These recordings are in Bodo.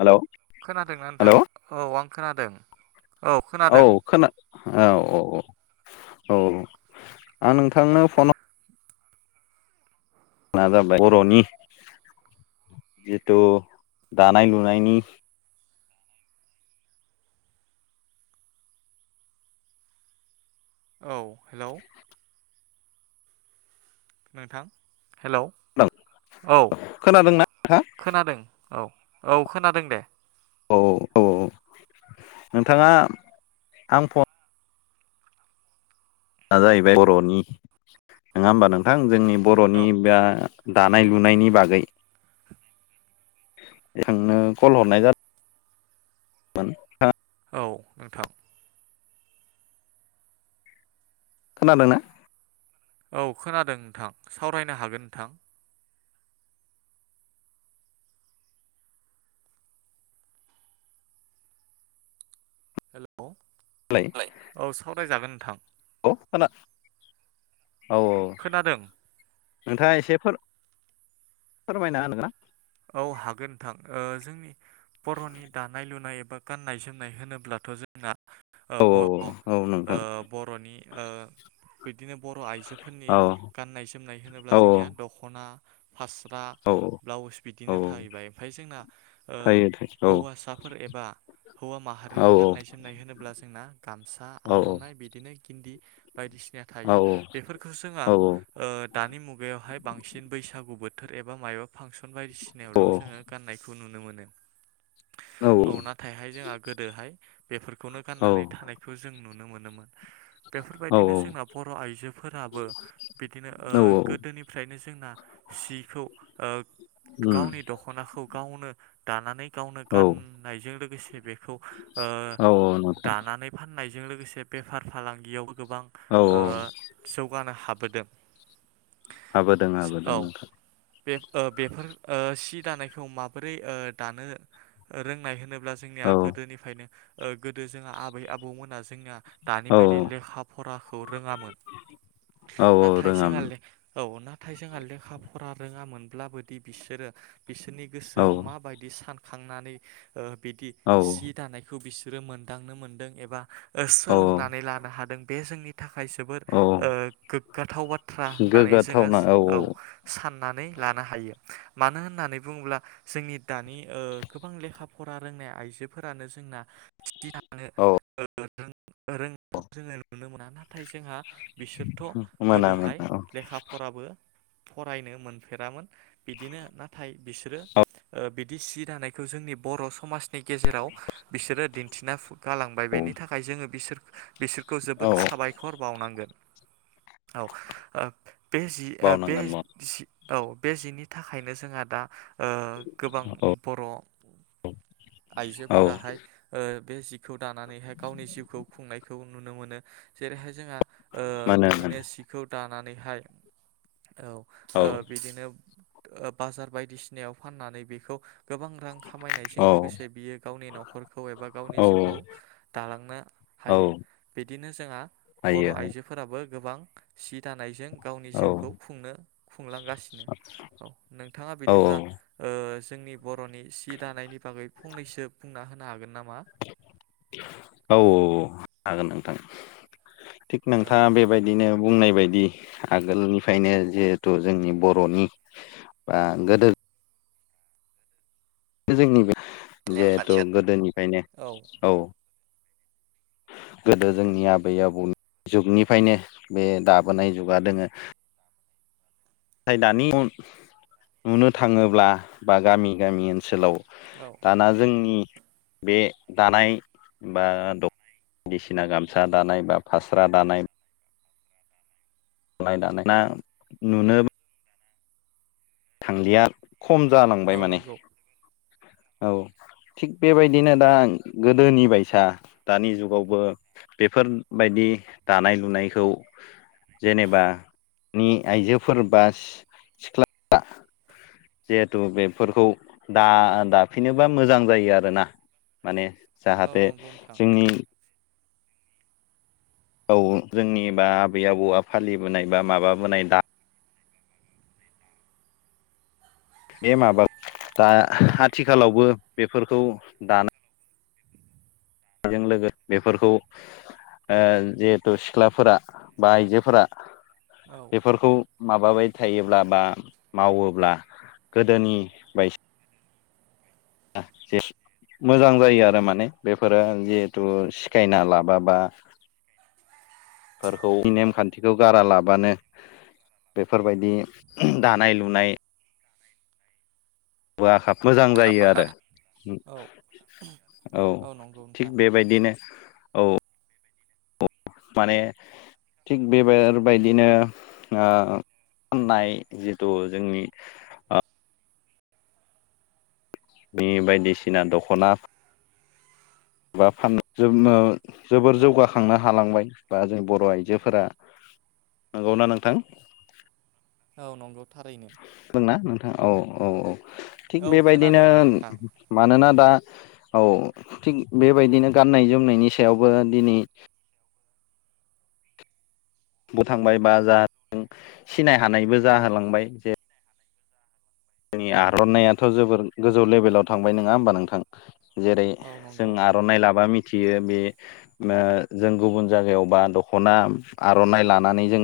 हेलौ खोनादों नोंथां हेलौ औ आं खोनादों। औ खोना औ औ औ औ आं नोंथांनो फन नाजाबबाय बर'नि जिथु दानाय लुनायनि औ हेलौ नोंथां। हेल'औ खोनादोंना नोंथां खोनादों औ औ खोनादों दे औ औ औ नोंथाङा आं फन दा जाहैबाय बर'नि नङा होमबा नोंथां जोंनि बर'नि औ बा औ दानाय लुनायनि बागै नोंथांनो कल हरनाय जादों [unintelligible] औ नोंथां। खोनादोंना? औ खोनादों नोंथां सावरायनो हागोन नोंथां। दालाय औ सावरायजागोन नोंथां। औ औ खोनादों नोंथाङा एसेफोर फोरमायना होनो हागोनना। औ हागोन नोंथां जोंनि बर'नि दानाय लुनाय एबा बा गाननाय जोमनाय होनोब्लाथ' जोंना औ बर' ओ औ नोंथां बर'नि बिदिनो बर' आइजोफोरनि औ गाननाय जोमनाय होनोब्ला औ जोंनिया दख'ना फास्रा औ ब्लाउस बिदिनो औ थाहैबाय ओमफाय जोंना ओ थायो थायो हौवासाफोर एबा हौवा औ माहारिनि गाननाय जोमनाय होनोब्लासो जोंना गामसा औ आर'नाइ बिदिनो गिन्दि बायदिसिना औ थायो बेफोरखौ जोंहा औ दानि मुगायावहाय बांसिन बैसागु बो बोथोर एबा मायबा फांसन औ बायदिसिनायावल' जोङो गान्नायखौ नुनो मोनो। औ नाथायहाय जोंहा गोदोहाय बेफोरखौनो गाननानै थानायखौ जों नुनो मोनो। मोनोमोन औ बेफोरबायदिनो जोंना बर' आइजोफोराबो बिदिनो औ औ गोदोनिफ्रायनो ज जोंना सिखौ उम गावनि दख'नाखौ गावनो दानानै गावनो औ गाननायजों लोगोसे बेखौ औ औ नोंथां दानानै फाननाय बेजों लोगोसे बेफार फालांगियावबो गोबां औ औ जौगानो हाबोदों। हाबोदों हाबोदों औ नोंथां। बे बेफोर सि दानायखौ माबोरै दानो रोंनाय होनो जोंनिया औ गोदोनिफ्रायनो ओ गोदो जोंहा आबै आबौमोना जोंना दानि औ बायदि लेखा फराखौ रोङामोन। औ औ नाथाय जोंहा रोङामोन लेखा औ ना थाय जोंहा लेखा फरा रोङामोनब्लाबोदि बिसोरो बिसोरनि औ गोसोआव माबायदि सान खांनानै बिदि औ सि दानायखौ बिसोरो मोनदांनो मोनदों एबा ओ औ सोलोंनानै लानो हादों बे जोंनि थाखाय जोबोर औ गोग्गाथाव बाथ्रा होननानै जोङो औ स नानै लानो हायो। मानो होननानै बुङोब्ला जोंनि दानि गोबां लेखा फरा रोंनाय आइजोफोरानो जों जोंना दिन्थिलांनो औ रोंनायखौ जोङो नुनो मोना। नाथाय जोंहा बिसोरथ' मोना गोदोहाय मोना औ लेखा फराबो फरायनो मोनफेरामोन। बिदिनो नाथाय बिसोरो बिदि सि दानायखौ जोंनि बर' समाजनि गेजेराव बिसोरो दिन्थिना गालांबाय औ बेनि थाखाय जोङो बिसोर बिसोर खौ औ जोबोद साबायखर बावनांगोन। औ औ बे जि ओ बे बावनांगोन जि औ बे जिनि थाखायनो जोंहा दा गोबां औ बर' औ आइजोफोराहाय बे जिखौ दानानैहाय गावनि जिउखौ खुंनायखौ नुनो मोनो। जेरैहाय जोंहा मोनो बिदिनो मोनो सिखौ दानानैहाय औ बिदिनो बाजार बायदिसिनायाव फाननानै बेखौ गोबां रां खामायनायजों औ लोगोसे जे बियो गावनि न'खरखौ एबा गावनि औ जिउखौ दालांनो औ हायो। बिदिनो जोंहा बर' हायो आइजोफोराबो गोबां सि दानायजों गावनि औ जिउखौ खुंनो खुंलांगासिनो। औ नोंथाङा औ बिदिब्ला ओ जोंनि बर'नि सि दानायनि बागै फंनैसो बुंना होनो हागोन ना? औ औ औ हागोन नोंथां। थिग औ नोंथाङा बेबायदिनो बुंनाय बायदि आगोलनिफ्रायनो जिहेथु जोंनि बर'नि बा गोदो जोंनि जिहेथु नेमखान्थिया गोदोनिफ्रायनो औ गोदो जोंनि आबै आबौनि जुगनिफ्रायनो बे दाबोनाय जुगा दोङो। नाथाय दानि नुनो थाङोब्ला बा गामि गामि ओनसोलाव औ दाना जोंनि बे दानाय बा दख'ना बायदिसिना गामसा दानाय बा फास्रा दानाय लुनाय दानाय ना नुनो थांलिया खम जालांबाय औ माने। नंगौ औ थिग बेबायदिनो दा गोदोनि बायसा दानि जुगावबो बेफोरबायदि दानाय लुनायखौ जेनेबा नि आइजोफोर बा सि- सिख्लाफ्रा जिहेथु बेफोरखौ दा- दा फिनोबा मोजां जायो आरोना माने औ जाहाथे नंगौ नोंथां जोंनि औ जोंनि बा आबै आबौआ फालिबोनाय बा माबाबोनाय दा बे माबा दा आथिखालावबो बेफोरखौ दानाय बेजों लोगो बेफोरखौ ओ जिहेथु सिख्लाफोरा बा आइजोफोरा औ बेफोरखौ माबाबाय फोथायायोब्ला बा मावोब्ला गोदोनि बाय [unintelligible] मोजां जायो आरो माने बेफोरो जिहेथु सिखायना लाबाबा फोरखौ नेमखान्थिखौ गारा लाबानो बेफोरबायदि दानाय लुनाय गुवा खा मोजां आखा जायो फाखा आरो औ औ नंगौ थिग नोंथां बेबायदिनो औ माने थिग बेबायदिनो ओ फाननाय जिथु जोंनि आ बे बायदिसिना दख'ना बा फान जोमनो औ जोबोर जौगाखांनो हालांबाय बा जों बर' आइजोफोरा नंगौना नोंथां औ नंगौ। थारैनो बुंना नोंथां औ औ औ थिग औ बेबायदिनो खोनादों नोंथां मानोना दा औ थिग बेबायदिनो गाननाय जोमनायनि सायावबो दिनै बु थांबाय बा जा सिनाय हानायबो औ जाहोलांबाय जे जोंनि औ आर'नायाथ' जोबोर गोजौ लेभेलाव थांबाय नङा होमबा नोंथां। जेरै औ जों नंगौ आर'नाइ लाबा मिथ मिथियो बे ओ जों गुबुन जायगायावबा दख'ना आर'नाइ लानानै जों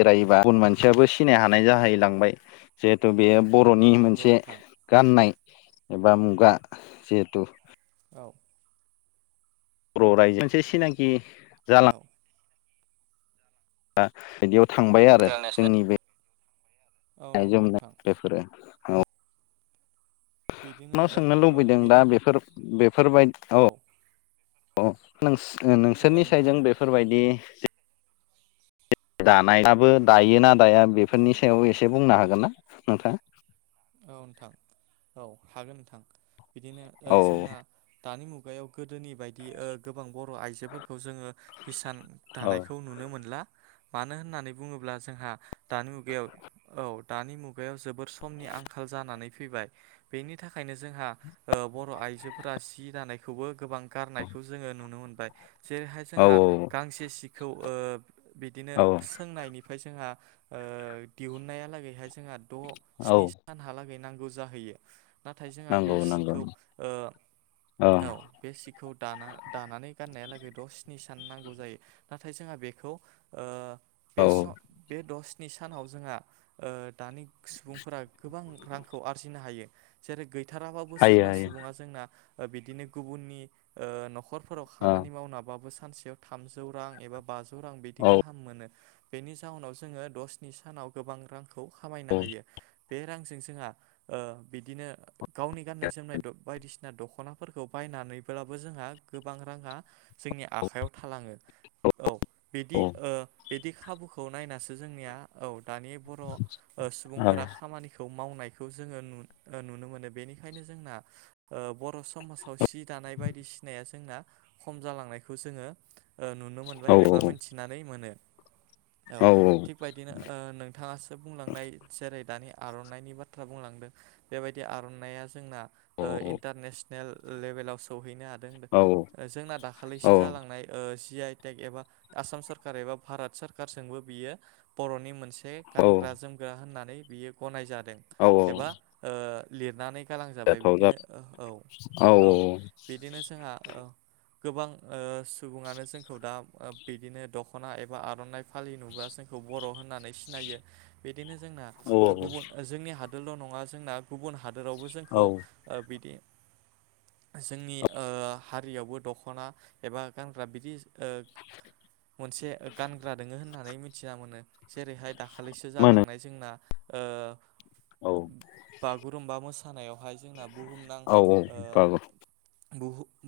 बेरायोबा गुबुन मानसियाबो सिनाय हानाय जाहैलांबाय जिहेथु बेयो औ बर'नि नंगौ मोनसे नोंथां गाननाय एबा मुगा जिहेथु [inaudible] बर' रायजो मोनसे सिनाखि औ। दा थांबाय आरो जोंनि बे औ गाननाय नंगौ नोंथां जोमनायफोर औ। बिदिनो नोंनाव सोंनो औ लुबैदों दा बिदिनो बेफोर बेफोरबाय औ औ नों नोंसोरनि बुंलाय नोंथां साइदजों बेफोरबायदि दानायाबो दायो ना दाया औ बेफोरनि औ सायाव एसे बुंनो हागोन ना नोंथाङा। औ नोंथां औ हागोन नोंथां बिदिनो औ जोंना दानि मुगायाव गोदोनि बायदि ओ गोबां बर' आइजोफोरखौ जोङो हिसान औ दानायखौ नुनो मोनला मानो होननानै बुङोब्ला जोंहा दानि मुगायाव औ दानि मुगायाव जोबोर समनि आंखाल आंखाल जानानै फैबाय बेनि थाखायनो जोंहा ओ बर' आइजोफोरा सि दानायखौबो गोबां गारनायखौ जोङो नुनो मोनबाय। जेरैहाय औ जोंहा गांसे सिखौ ओ बिदिनो औ सोंनायनिफ्राय जोंहा दिहुननायालागैहाय जोंहा द' औ स्नि नि हहालागै नांगौ जाहैयो नाथाय जोंहा बे नंगौ नंगौ सिखौ ओ औ बे सिखौ दाना दानानै गाननायालागै द' स्नि स जायो नाथाय जोंहा बेखौ औ ओ बे द नि सानाव जोंहा ओ दानि सुबुंफोरा गोबां रांखौ आरजिनो हायो जेरै गैथाराबाबो हायो सोरबा हायो सुबुङा जोंना बिदिनो गुबुननि ओ न'खरफोराव औ खामानि मावनाबाबो स सानसेयाव थामजौ रां एबा बाजौ रां बिदि औ गाहाम मोनो। बेनि जाहोनाव जोङो दसनि सानाव गोबां रांखौ खामायनो औ हायो। बे रांजों जोंहा ओ बिदिनो गावनि गाननाय जोमनाय बायदिसिना दख'नाफोरखौ बाय नानै फानानैब्लाबो जोंहा गोबां राङा जोंनि आखायाव थालाङो। औ बिदि औ ओ बिदि खाबुखौ नायनासो जोंनिया औ। दानि बर' सुबुंफोरा खामानिखौ मावनायखौ जोङो नुनो मोनो। बेनिखायनो जोंना ओ बर' समा जाव सि दानाय बायदिसिनाया जोंना खम जालांनायखौ जोङो नुनो मोनबाय औ एबा मिथिनानै मोनो। औ थिग बदिनो ओ नोंथाङासो बुंलांनाय जेरै दानि आर'नाइनि बाथ्रा बुंलांदों बेबायदि आर'नाइया जोंना ओ इन्टारनेसन नेल लेभेलाव सौहैनो हादों। जोंना दाखालिसो जालांनाय ओ जि आइ टेक एबा आसाम सरखार एबा भारत सरखारजोंबो बियो बर'नि मोनसे औ गानग्रा जोमग्रा होननानै बियो गनाय जादों औ एबा ओ लिरनानै गालांजाबाय। जाथाव जा बिदिनो औ औ बिदिनो जोंहा गोबां ओ सुबुङानो जोंखौ दा बिदिनो दख'ना एबा आर'नाइ फालि नुबा जोंखौ बर' होननानै सिनायो बिदिनो जोंना औ गुबुन जोंनि हादोरल' नङा जोंना गुबुन हादोरावबो औ जोंखौ बिदि जोंनि ओ हारियावबो दख'ना एबा गानग्रा बिदि ओ मोनसे गानग्रा दोङो होननानै मिथिना मोनो जेरैहाय दाखालिसो मा होनो जालांनाय जोंना ओ औ बागुरुमबा मोसानायावहाय जोंना बुहुमनां औ औ ओ बाबु।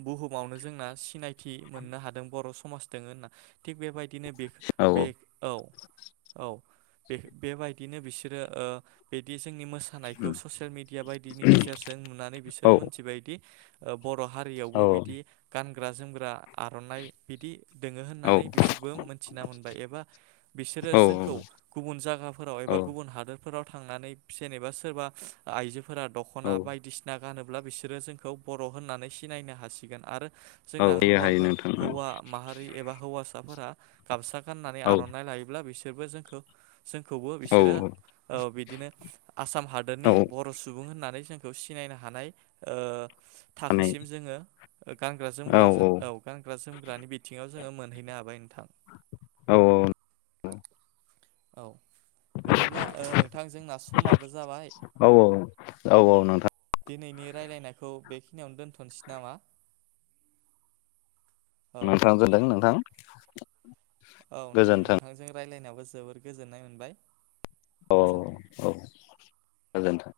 बुहुमावनो जोंना सिनायथि मोननो हादों बर' समाज दं होनना थिग बेबायदि बिदिनो बि औ बे औ औ बे-बे बेबायदिनो बि सोरो ओ बिदि जोंनि मोसानायखौ ससेयेल मिदिया बायदिनि गेजेरजों नुनानै बिसोर औ मोनथिबायदि बर' औ हारियावबो बिदि गानग्रा जोमग्रा आर'नाइ बिदि दोङो होननानै बिसोरबो मोनथिना मोनबाय एबा बिसोरो जोंखौ गुबुन जायगाफोराव एबा औ गुबुन हादोरफोराव थांनानै जेनेबा सोरबा आइजोफोरा औ दख'ना बायदिसिना गानोब्ला बिसोरो जोंखौ बर' होननानै सिनायनो हासिगोन। आरो जोंना हायो हायो हौवाफोर नोंथां हौवामाहारि एबा हौवासाफोरा गामसा गाननानै औ आर'नाइ लायोब्ला बिसोरबो जोंखौ जोंखौ औ बिसोरो औ बिदिनो आसाम हादोरनि औ बर' सुबुं होननानै जोंखौ सिनायनो हानाय ओ माने थाखोसिम जोङो गानग्रा जोमग्रा औ गानग्रा जोम ग्रानि बिथिङाव जोङो मोनहैनो हाबाय नोंथां। औ औ औ। औ बिदिब्ला ओ नोंथां जोंना समाबो जाबाय औ औ औ नोंथां। दिनैनि रायलायनायखौ बेखिनियावनो दोन्थ'नोसै नामा? औ नोंथां जादों नोंथां? औ नोंथां गोजोन्थों नोंथांजों रायलायनायावबो जोबोर गोजोननाय मोनबाय। औ गोजोन्थों औ गोजोनथों।